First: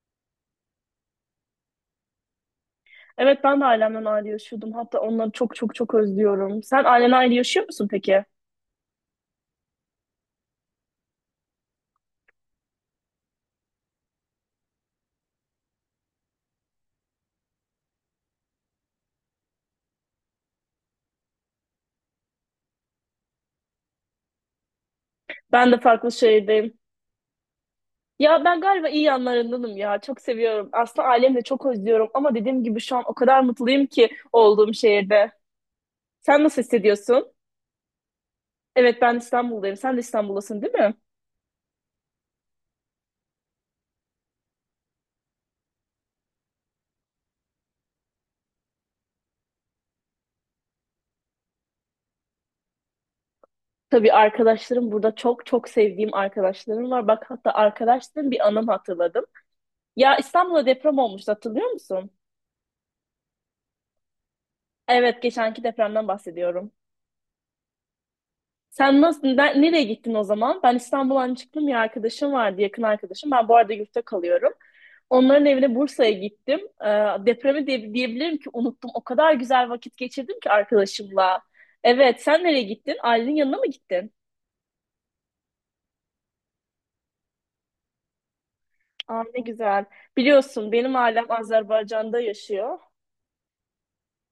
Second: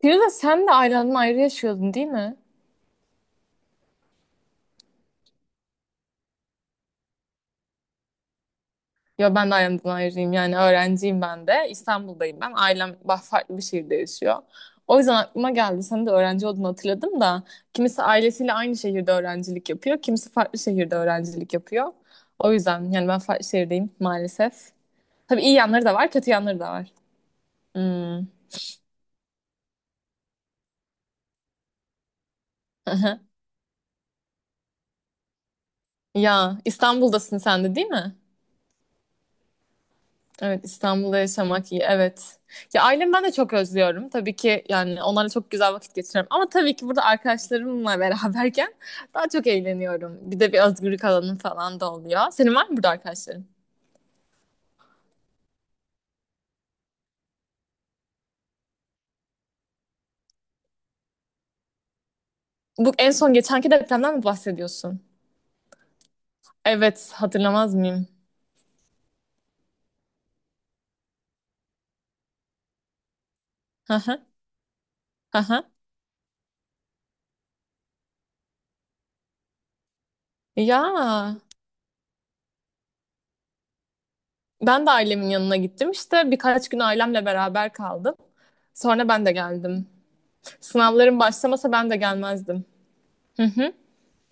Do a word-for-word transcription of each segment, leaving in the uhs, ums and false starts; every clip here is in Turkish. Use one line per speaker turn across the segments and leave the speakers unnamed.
Firuze sen de ailemden ayrı yaşıyordun değil mi?
Evet ben de ailemden ayrı yaşıyordum. Hatta onları çok çok çok özlüyorum. Sen ailenle ayrı yaşıyor musun peki?
Ya ben de ailemden ayrıyım yani öğrenciyim ben de. İstanbul'dayım ben. Ailem bah- farklı bir şehirde yaşıyor. O yüzden aklıma geldi. Sen de öğrenci olduğunu hatırladım da. Kimisi ailesiyle aynı şehirde öğrencilik yapıyor. Kimisi farklı şehirde öğrencilik yapıyor. O yüzden yani ben farklı şehirdeyim maalesef. Tabii iyi
Ben de
yanları da var,
farklı
kötü yanları da
şehirdeyim.
var. Hmm.
Ya ben galiba iyi yanlarındanım ya. Çok seviyorum. Aslında ailemi de çok özlüyorum. Ama dediğim gibi şu an o kadar mutluyum ki olduğum şehirde. Sen
Ya
nasıl hissediyorsun?
İstanbul'dasın sen de değil mi?
Evet ben İstanbul'dayım. Sen de İstanbul'dasın
Evet,
değil mi?
İstanbul'da yaşamak iyi. Evet. Ya ailemi ben de çok özlüyorum. Tabii ki yani onlarla çok güzel vakit geçiriyorum. Ama tabii ki burada arkadaşlarımla beraberken daha çok eğleniyorum. Bir de bir özgürlük alanım falan da oluyor. Senin var mı burada arkadaşların?
Tabii arkadaşlarım burada çok çok sevdiğim arkadaşlarım var. Bak hatta arkadaşlarım bir anım hatırladım. Ya İstanbul'da deprem olmuştu hatırlıyor musun?
Bu en son geçenki depremden mi bahsediyorsun?
Evet, geçenki depremden bahsediyorum.
Evet, hatırlamaz mıyım?
Sen nasıl, ne- nereye gittin o zaman? Ben İstanbul'dan çıktım, bir arkadaşım vardı, yakın arkadaşım. Ben bu arada
Hı
yurtta
hı,
kalıyorum.
hı
Onların
hı.
evine Bursa'ya gittim. Ee, depremi diye, diyebilirim ki unuttum. O kadar güzel vakit geçirdim ki
Ya
arkadaşımla. Evet, sen nereye gittin? Ailenin yanına mı gittin?
ben de ailemin yanına gittim. İşte birkaç gün ailemle beraber kaldım. Sonra
Aa,
ben de
ne güzel.
geldim.
Biliyorsun benim
Sınavlarım
ailem
başlamasa ben de
Azerbaycan'da
gelmezdim.
yaşıyor.
Hı hı,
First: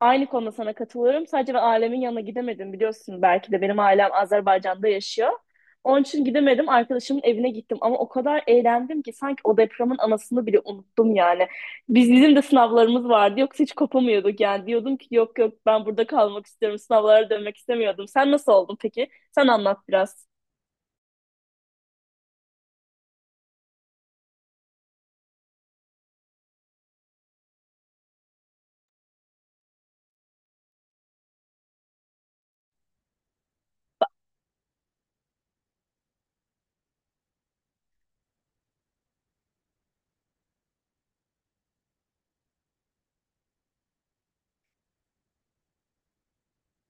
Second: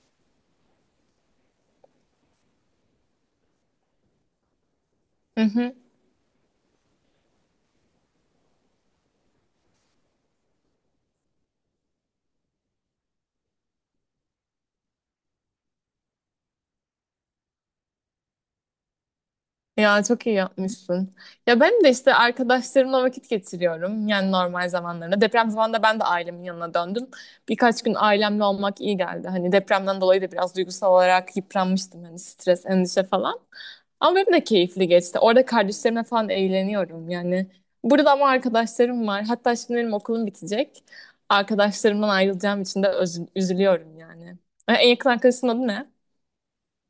Aynı konuda sana katılıyorum. Sadece ben ailemin yanına gidemedim biliyorsun belki de benim ailem Azerbaycan'da yaşıyor.
hı hı.
Onun için gidemedim. Arkadaşımın evine gittim ama o kadar eğlendim ki sanki o depremin anasını bile unuttum yani. Biz bizim de sınavlarımız vardı. Yoksa hiç kopamıyorduk yani. Diyordum ki yok yok ben burada kalmak istiyorum. Sınavlara dönmek istemiyordum. Sen nasıl oldun peki? Sen anlat
Ya
biraz.
çok iyi yapmışsın. Ya ben de işte arkadaşlarımla vakit geçiriyorum. Yani normal zamanlarında. Deprem zamanında ben de ailemin yanına döndüm. Birkaç gün ailemle olmak iyi geldi. Hani depremden dolayı da biraz duygusal olarak yıpranmıştım. Hani stres, endişe falan. Ama benim de keyifli geçti. Orada kardeşlerimle falan eğleniyorum yani. Burada ama arkadaşlarım var. Hatta şimdi benim okulum bitecek. Arkadaşlarımdan ayrılacağım için de özü- üzülüyorum yani. En yakın arkadaşının adı ne?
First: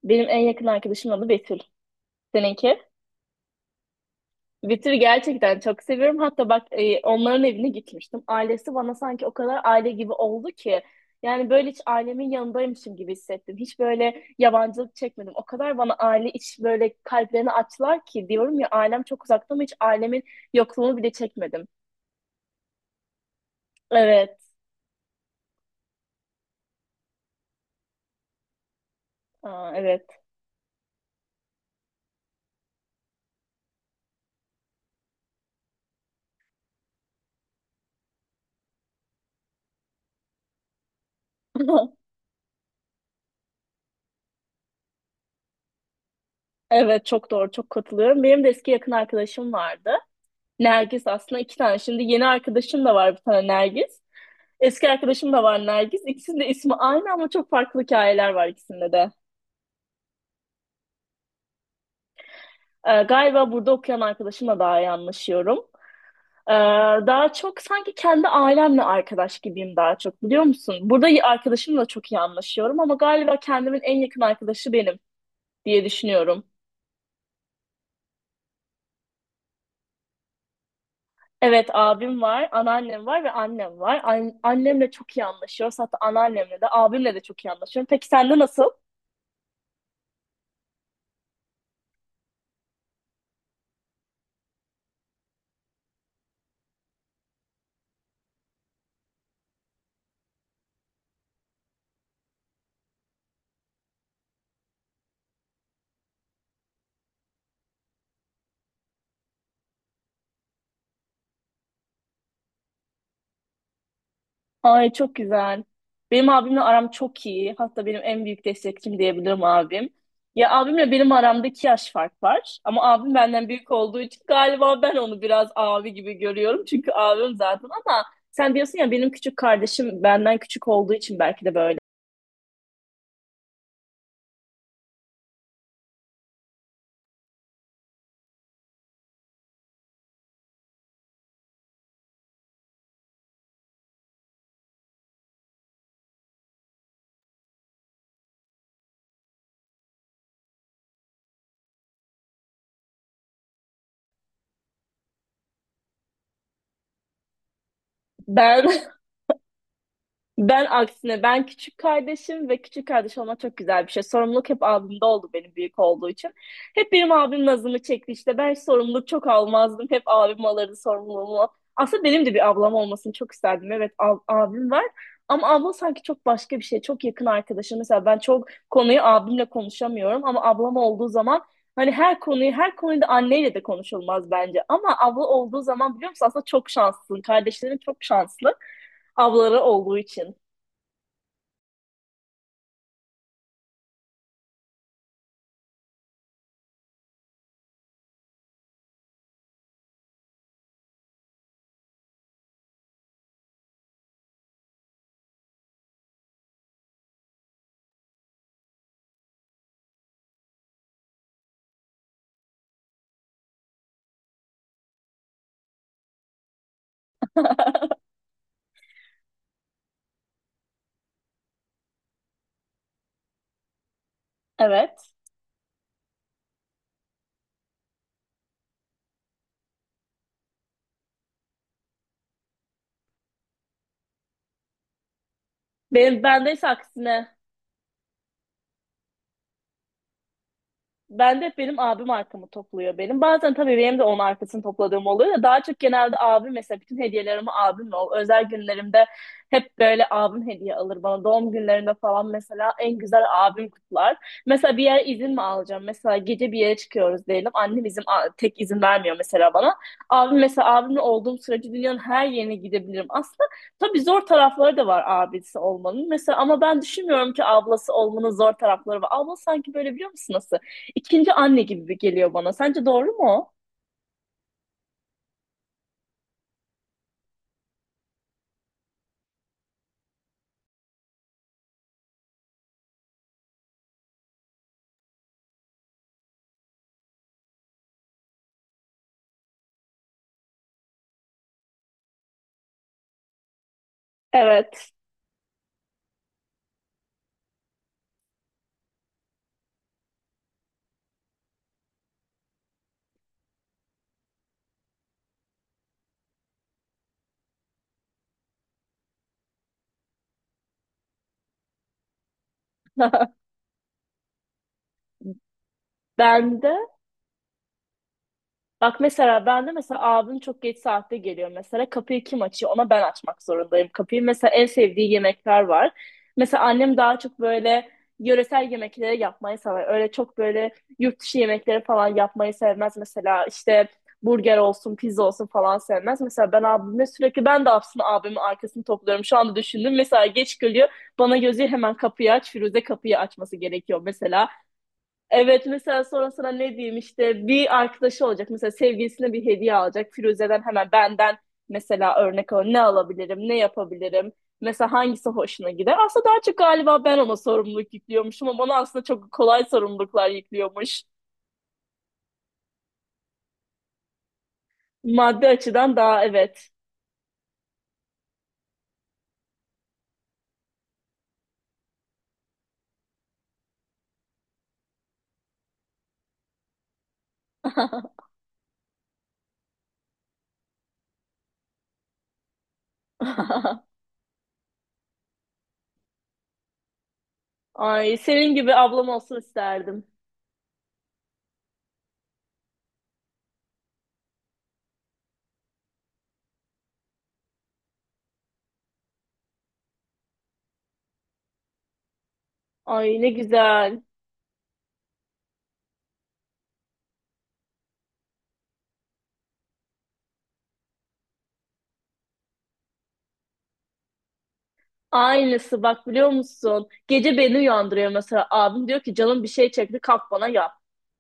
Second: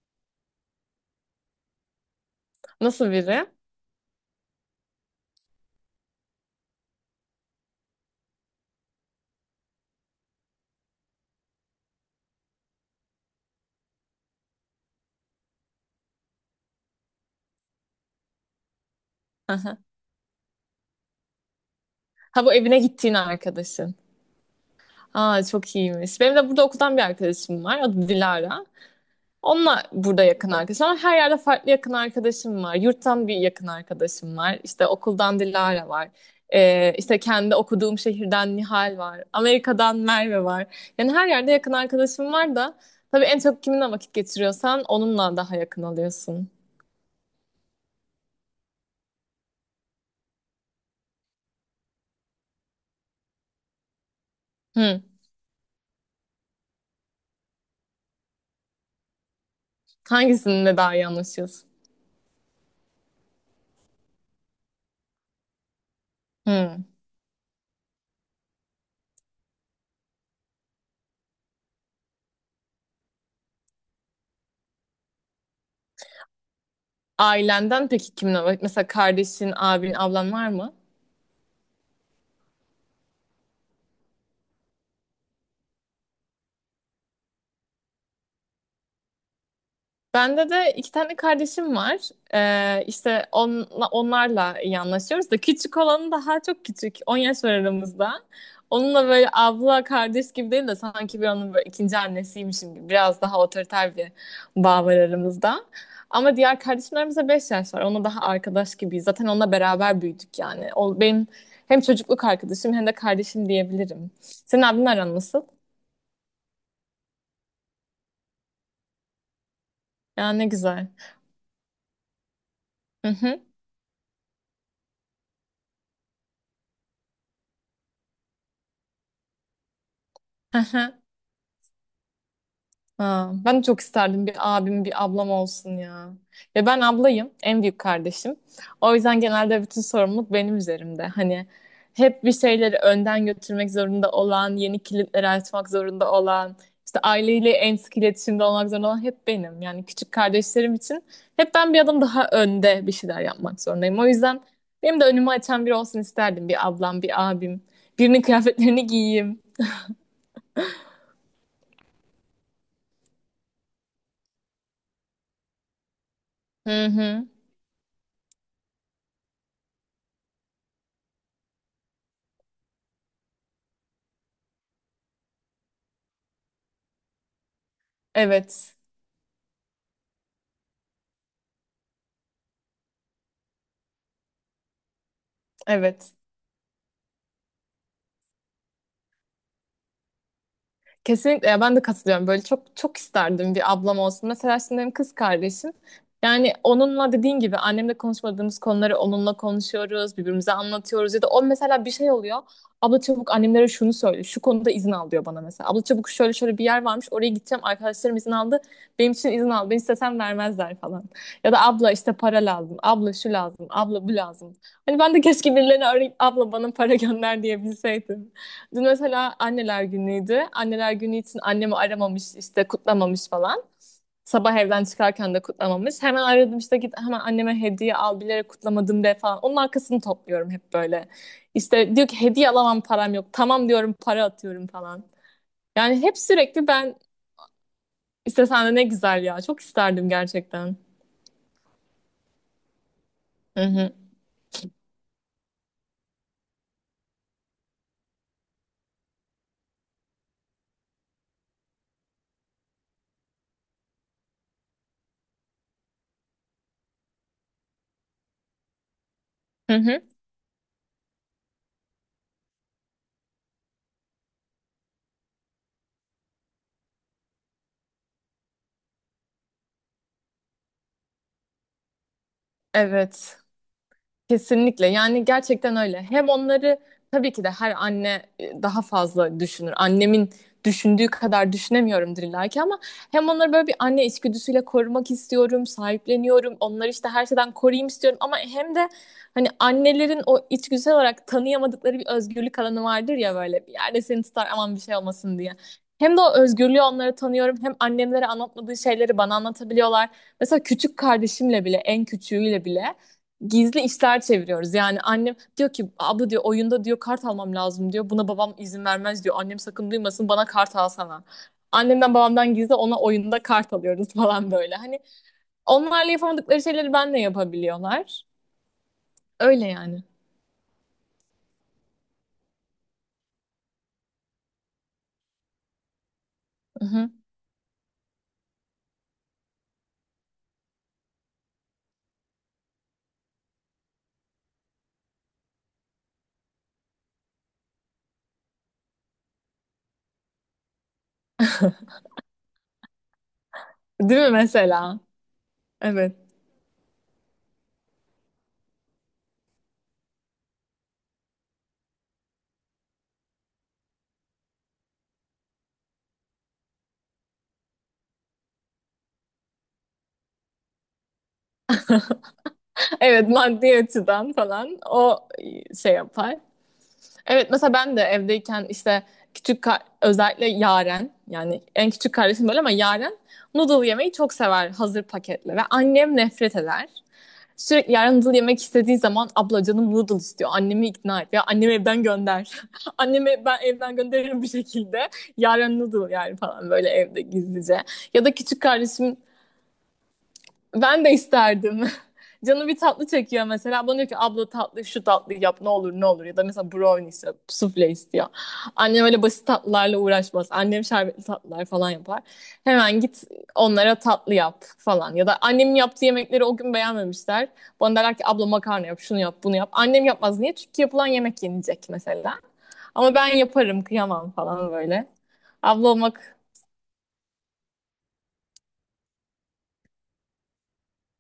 Benim en yakın arkadaşımın adı Betül. Seninki?
Nasıl biri?
Witcher'ı gerçekten çok seviyorum. Hatta bak e, onların evine gitmiştim. Ailesi bana sanki o kadar aile gibi oldu ki. Yani böyle hiç ailemin yanındaymışım gibi hissettim. Hiç böyle yabancılık çekmedim. O kadar bana aile iç böyle kalplerini açtılar ki diyorum ya ailem çok uzakta ama hiç
Aha.
ailemin yokluğunu bile çekmedim.
Ha, bu evine gittiğin arkadaşın.
Evet.
Aa, çok iyiymiş. Benim de burada okuldan bir arkadaşım var. Adı Dilara.
Aa,
Onunla
evet.
burada yakın arkadaşım var. Her yerde farklı yakın arkadaşım var. Yurttan bir yakın arkadaşım var. İşte okuldan Dilara var. Ee, işte kendi okuduğum şehirden Nihal var. Amerika'dan Merve var. Yani her yerde yakın arkadaşım var da tabii en çok kiminle vakit geçiriyorsan onunla daha yakın oluyorsun.
Evet çok doğru çok katılıyorum. Benim de eski yakın arkadaşım vardı. Nergis aslında iki tane. Şimdi yeni arkadaşım da var bir tane Nergis. Eski
Hı.
arkadaşım da var Nergis. İkisinin de ismi aynı ama çok farklı hikayeler var ikisinde de.
Hangisinle daha iyi anlaşıyorsun?
Ee, galiba burada okuyan arkadaşımla daha iyi anlaşıyorum. Ee,
Hı.
daha çok sanki kendi ailemle arkadaş gibiyim daha çok biliyor musun? Burada y- arkadaşımla çok iyi anlaşıyorum ama galiba kendimin en yakın arkadaşı benim diye düşünüyorum.
Ailenden peki kiminle? Mesela kardeşin, abin, ablan var mı?
Evet abim var, anneannem var ve annem var. An- annemle çok iyi anlaşıyoruz. Hatta anneannemle de abimle de çok iyi anlaşıyorum. Peki sende nasıl?
Bende de iki tane kardeşim var. Ee, işte onla, onlarla iyi anlaşıyoruz da küçük olanı daha çok küçük. On yaş var aramızda. Onunla böyle abla kardeş gibi değil de sanki bir onun böyle ikinci annesiymişim gibi. Biraz daha otoriter bir bağ var aramızda. Ama diğer kardeşimlerimize beş yaş var. Onunla daha arkadaş gibiyiz. Zaten onunla beraber büyüdük yani. O benim hem çocukluk arkadaşım hem de kardeşim diyebilirim. Senin abin
Ay çok
aran nasıl?
güzel. Benim abimle aram çok iyi. Hatta benim en büyük destekçim diyebilirim abim.
Ya ne
Ya
güzel.
abimle benim aramda iki yaş fark var. Ama
Hı
abim
hı.
benden büyük olduğu için galiba ben onu biraz abi gibi görüyorum. Çünkü abim zaten ama sen diyorsun ya benim küçük kardeşim benden küçük olduğu için belki de böyle.
Ha, ben de çok isterdim bir abim, bir ablam olsun ya. Ve ben ablayım, en büyük kardeşim. O yüzden genelde bütün sorumluluk benim üzerimde. Hani hep bir şeyleri önden götürmek zorunda olan, yeni kilitleri açmak zorunda olan, işte aileyle en sık iletişimde olmak zorunda olan hep benim. Yani küçük kardeşlerim için hep ben bir adım daha önde bir şeyler yapmak zorundayım. O yüzden benim de önümü açan biri olsun isterdim. Bir ablam, bir abim. Birinin
Ben
kıyafetlerini giyeyim.
Ben aksine ben küçük kardeşim ve küçük kardeş olmak çok güzel bir şey. Sorumluluk hep abimde oldu benim büyük olduğu için.
Hı
Hep benim
hı.
abim nazımı çekti işte. Ben hiç sorumluluk çok almazdım. Hep abim alırdı sorumluluğumu. Aslında benim de bir ablam olmasını çok isterdim. Evet ab- abim var. Ama abla sanki çok başka bir şey. Çok yakın arkadaşım. Mesela ben çok
Evet.
konuyu abimle konuşamıyorum. Ama ablam olduğu zaman hani her konuyu her konuda anneyle de konuşulmaz bence. Ama abla olduğu zaman biliyor
Evet.
musun aslında çok şanslısın. Kardeşlerin çok şanslı ablaları olduğu için.
Kesinlikle ya ben de katılıyorum. Böyle çok çok isterdim bir ablam olsun. Mesela şimdi benim kız kardeşim. Yani onunla dediğin gibi annemle konuşmadığımız konuları onunla konuşuyoruz, birbirimize anlatıyoruz ya da o mesela bir şey oluyor. Abla çabuk annemlere şunu söyle, şu konuda izin al diyor bana mesela. Abla çabuk şöyle şöyle bir yer varmış, oraya gideceğim, arkadaşlarım izin aldı, benim için izin al, ben istesem vermezler falan. Ya da abla işte para lazım, abla şu lazım, abla bu lazım. Hani ben de keşke birilerine arayıp abla bana para gönder diyebilseydim. Dün mesela anneler günüydü. Anneler günü için annemi aramamış, işte kutlamamış falan. Sabah evden
Evet.
çıkarken de kutlamamış. Hemen aradım, işte git hemen anneme hediye al, bilerek kutlamadım de falan. Onun arkasını topluyorum hep böyle. İşte diyor ki hediye alamam, param yok. Tamam diyorum, para atıyorum falan. Yani hep
Benim bende
sürekli
ise
ben
aksine.
işte sen de ne güzel ya. Çok isterdim gerçekten.
Ben de hep benim abim arkamı topluyor benim. Bazen
Hı
tabii
hı.
benim de onun arkasını topladığım oluyor da daha çok genelde abim mesela bütün hediyelerimi abimle ol. Özel günlerimde hep böyle abim hediye alır bana. Doğum günlerinde falan mesela en güzel abim kutlar. Mesela bir yere izin mi alacağım? Mesela gece bir yere çıkıyoruz diyelim. Annem izin a- tek izin vermiyor mesela bana.
Hı hı.
Abim mesela abimle olduğum sürece dünyanın her yerine gidebilirim. Aslında tabii zor tarafları da var abisi olmanın. Mesela ama ben düşünmüyorum ki ablası olmanın zor tarafları var. Abla sanki böyle biliyor musun nasıl? İkinci anne gibi geliyor bana. Sence doğru
Evet.
mu?
Kesinlikle yani gerçekten öyle. Hem onları tabii ki de her anne e, daha fazla düşünür. Annemin düşündüğü kadar düşünemiyorumdur illa ki ama hem onları böyle bir anne içgüdüsüyle korumak istiyorum, sahipleniyorum. Onları işte her şeyden koruyayım istiyorum ama hem de hani annelerin o içgüdüsel olarak tanıyamadıkları bir özgürlük alanı vardır ya, böyle bir yerde seni tutar aman bir
Evet.
şey olmasın diye. Hem de o özgürlüğü onlara tanıyorum. Hem annemlere anlatmadığı şeyleri bana anlatabiliyorlar. Mesela küçük kardeşimle bile, en küçüğüyle bile gizli işler çeviriyoruz. Yani annem diyor ki abla, diyor, oyunda diyor kart almam lazım diyor. Buna babam izin vermez diyor. Annem sakın duymasın, bana kart alsana. Annemden babamdan gizli ona oyunda kart alıyoruz falan böyle. Hani onlarla
Ben
yapamadıkları
de
şeyleri benle yapabiliyorlar.
Bak mesela ben
Öyle
de mesela
yani.
abim çok geç saatte geliyor mesela kapıyı kim açıyor ona ben açmak zorundayım kapıyı. Mesela en sevdiği yemekler var. Mesela
Hı
annem
hı.
daha çok böyle yöresel yemekleri yapmayı sever. Öyle çok böyle yurt dışı yemekleri falan yapmayı sevmez. Mesela işte burger olsun pizza olsun falan sevmez. Mesela ben abime sürekli ben de aslında abimin arkasını topluyorum. Şu anda düşündüm mesela geç geliyor bana gözü hemen kapıyı aç Firuze kapıyı açması gerekiyor
Değil mi
mesela.
mesela?
Evet mesela
Evet.
sonra sana ne diyeyim işte bir arkadaşı olacak mesela sevgilisine bir hediye alacak Firuze'den hemen benden mesela örnek al ne alabilirim ne yapabilirim mesela hangisi hoşuna gider aslında daha çok galiba ben ona sorumluluk yüklüyormuşum ama ona aslında çok kolay sorumluluklar yüklüyormuş
Evet, maddi açıdan falan o
maddi
şey
açıdan daha
yapar.
evet.
Evet mesela ben de evdeyken işte küçük ka- özellikle Yaren yani en küçük kardeşim böyle ama Yaren noodle yemeyi çok sever hazır paketle, ve annem nefret eder. Sürekli Yaren noodle yemek istediği zaman abla canım noodle istiyor, annemi ikna et ya, annemi evden gönder. Annemi ben evden gönderirim bir şekilde, Yaren noodle yani falan böyle evde gizlice.
Ay
Ya da
senin
küçük
gibi ablam
kardeşim
olsun isterdim.
ben de isterdim. Canı bir tatlı çekiyor mesela. Bana diyor ki abla tatlı, şu tatlı yap ne olur ne olur. Ya da mesela brownie istiyor, sufle istiyor. Annem öyle basit tatlılarla uğraşmaz. Annem şerbetli tatlılar falan yapar. Hemen
Ay
git
ne
onlara
güzel.
tatlı yap falan. Ya da annemin yaptığı yemekleri o gün beğenmemişler. Bana derler ki abla makarna yap, şunu yap, bunu yap. Annem yapmaz. Niye? Çünkü yapılan yemek yenecek mesela. Ama ben yaparım, kıyamam falan böyle.
Aynısı
Abla
bak biliyor
olmak
musun gece beni uyandırıyor mesela abim diyor ki canım bir şey çekti kalk bana yap.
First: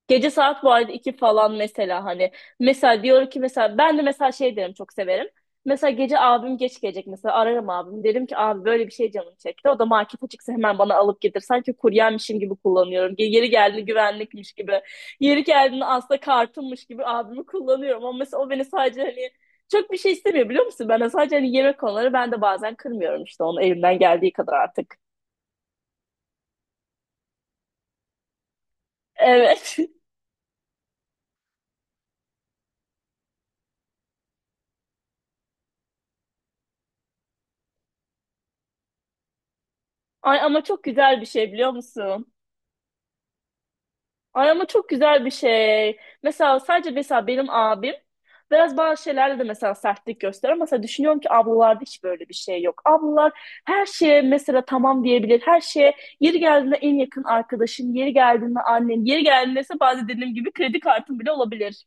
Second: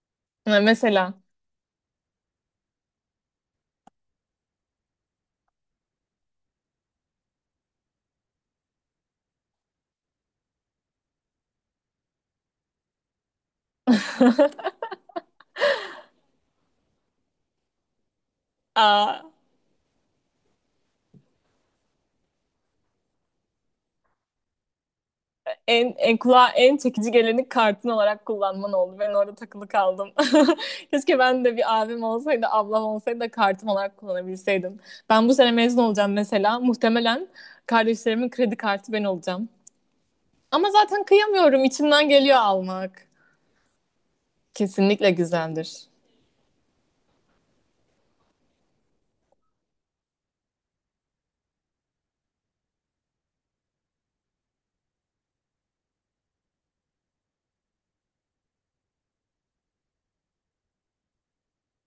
Gece saat bu arada iki
mesela.
falan mesela hani. Mesela diyor ki mesela ben de mesela şey derim çok severim. Mesela gece abim geç gelecek mesela ararım abim. Derim ki abi böyle bir şey canım çekti. O da market açıksa hemen bana alıp getir. Sanki kuryenmişim gibi kullanıyorum. Ge- Yeri geldiğinde güvenlikmiş gibi. Yeri geldiğinde aslında kartımmış gibi abimi kullanıyorum. Ama mesela o beni sadece
Aa.
hani çok bir şey istemiyor biliyor musun? Ben de sadece hani yemek konuları ben de bazen kırmıyorum işte onu elimden geldiği kadar artık.
en, en kulağa en çekici geleni kartın olarak kullanman oldu. Ben orada takılı
Evet.
kaldım. Keşke ben de bir abim olsaydı, ablam olsaydı da kartım olarak kullanabilseydim. Ben bu sene mezun olacağım mesela. Muhtemelen kardeşlerimin kredi kartı ben olacağım.
Ay ama
Ama
çok
zaten
güzel bir şey
kıyamıyorum.
biliyor
İçimden
musun?
geliyor almak.
Ay ama çok
Kesinlikle
güzel bir
güzeldir.
şey. Mesela sadece mesela benim abim biraz bazı şeylerde de mesela sertlik gösterir. Ama mesela düşünüyorum ki ablalarda hiç böyle bir şey yok. Ablalar her şeye mesela tamam diyebilir. Her şeye yeri geldiğinde en yakın arkadaşın, yeri geldiğinde annen, yeri geldiğinde ise bazen dediğim gibi kredi kartın bile olabilir.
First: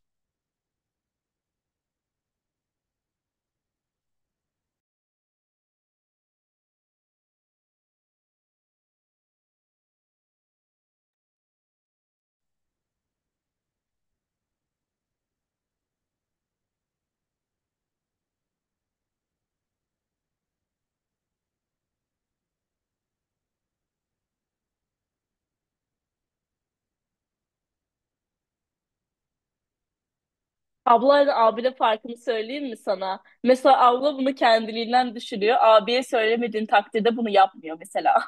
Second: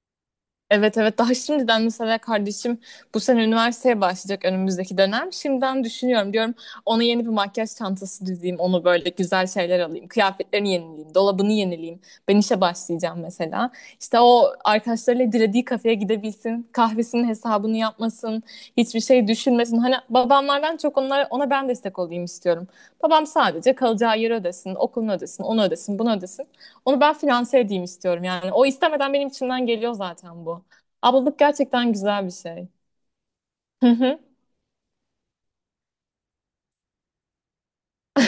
Evet, evet, daha şimdiden mesela kardeşim bu sene üniversiteye başlayacak önümüzdeki dönem. Şimdiden düşünüyorum, diyorum ona yeni bir makyaj çantası dizeyim, onu böyle güzel şeyler alayım. Kıyafetlerini yenileyim, dolabını yenileyim. Ben işe başlayacağım mesela. İşte o arkadaşlarıyla dilediği kafeye gidebilsin. Kahvesinin hesabını yapmasın. Hiçbir şey düşünmesin. Hani babamlardan çok onlara, ona ben destek olayım istiyorum. Babam sadece kalacağı yeri ödesin, okulunu ödesin, onu ödesin, bunu ödesin. Onu ben finanse edeyim istiyorum yani. O istemeden benim içimden geliyor zaten bu.
Ablayla
Ablalık
abide
gerçekten
farkını
güzel bir şey.
söyleyeyim mi sana? Mesela
Hı
abla
hı.
bunu kendiliğinden düşünüyor. Abiye söylemediğin takdirde bunu yapmıyor mesela.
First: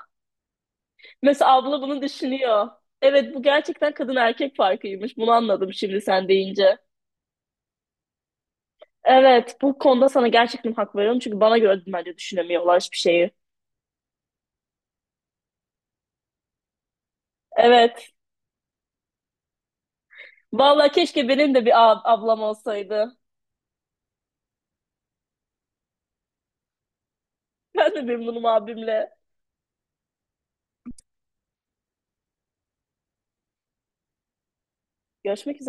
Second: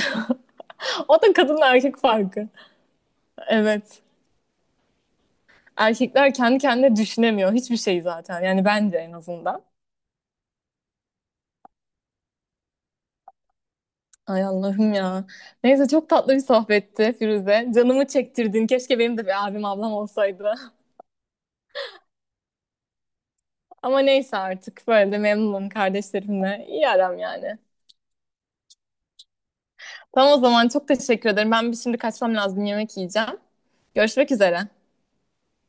O da
Mesela
kadınla
abla
erkek
bunu
farkı.
düşünüyor. Evet bu gerçekten
Evet.
kadın erkek farkıymış. Bunu anladım şimdi sen
Erkekler kendi
deyince.
kendine düşünemiyor. Hiçbir şey zaten. Yani bence en
Evet
azından.
bu konuda sana gerçekten hak veriyorum. Çünkü bana göre bence düşünemiyorlar hiçbir şeyi.
Ay Allah'ım ya. Neyse, çok tatlı bir sohbetti Firuze. Canımı
Evet.
çektirdin. Keşke benim de bir abim, ablam olsaydı.
Vallahi keşke benim de bir ab- ablam olsaydı.
Ama neyse, artık böyle de memnunum kardeşlerimle. İyi aram yani.
Ben de memnunum abimle.
Tamam, o zaman çok teşekkür ederim. Ben bir şimdi kaçmam lazım, yemek yiyeceğim. Görüşmek üzere.
Görüşmek üzere.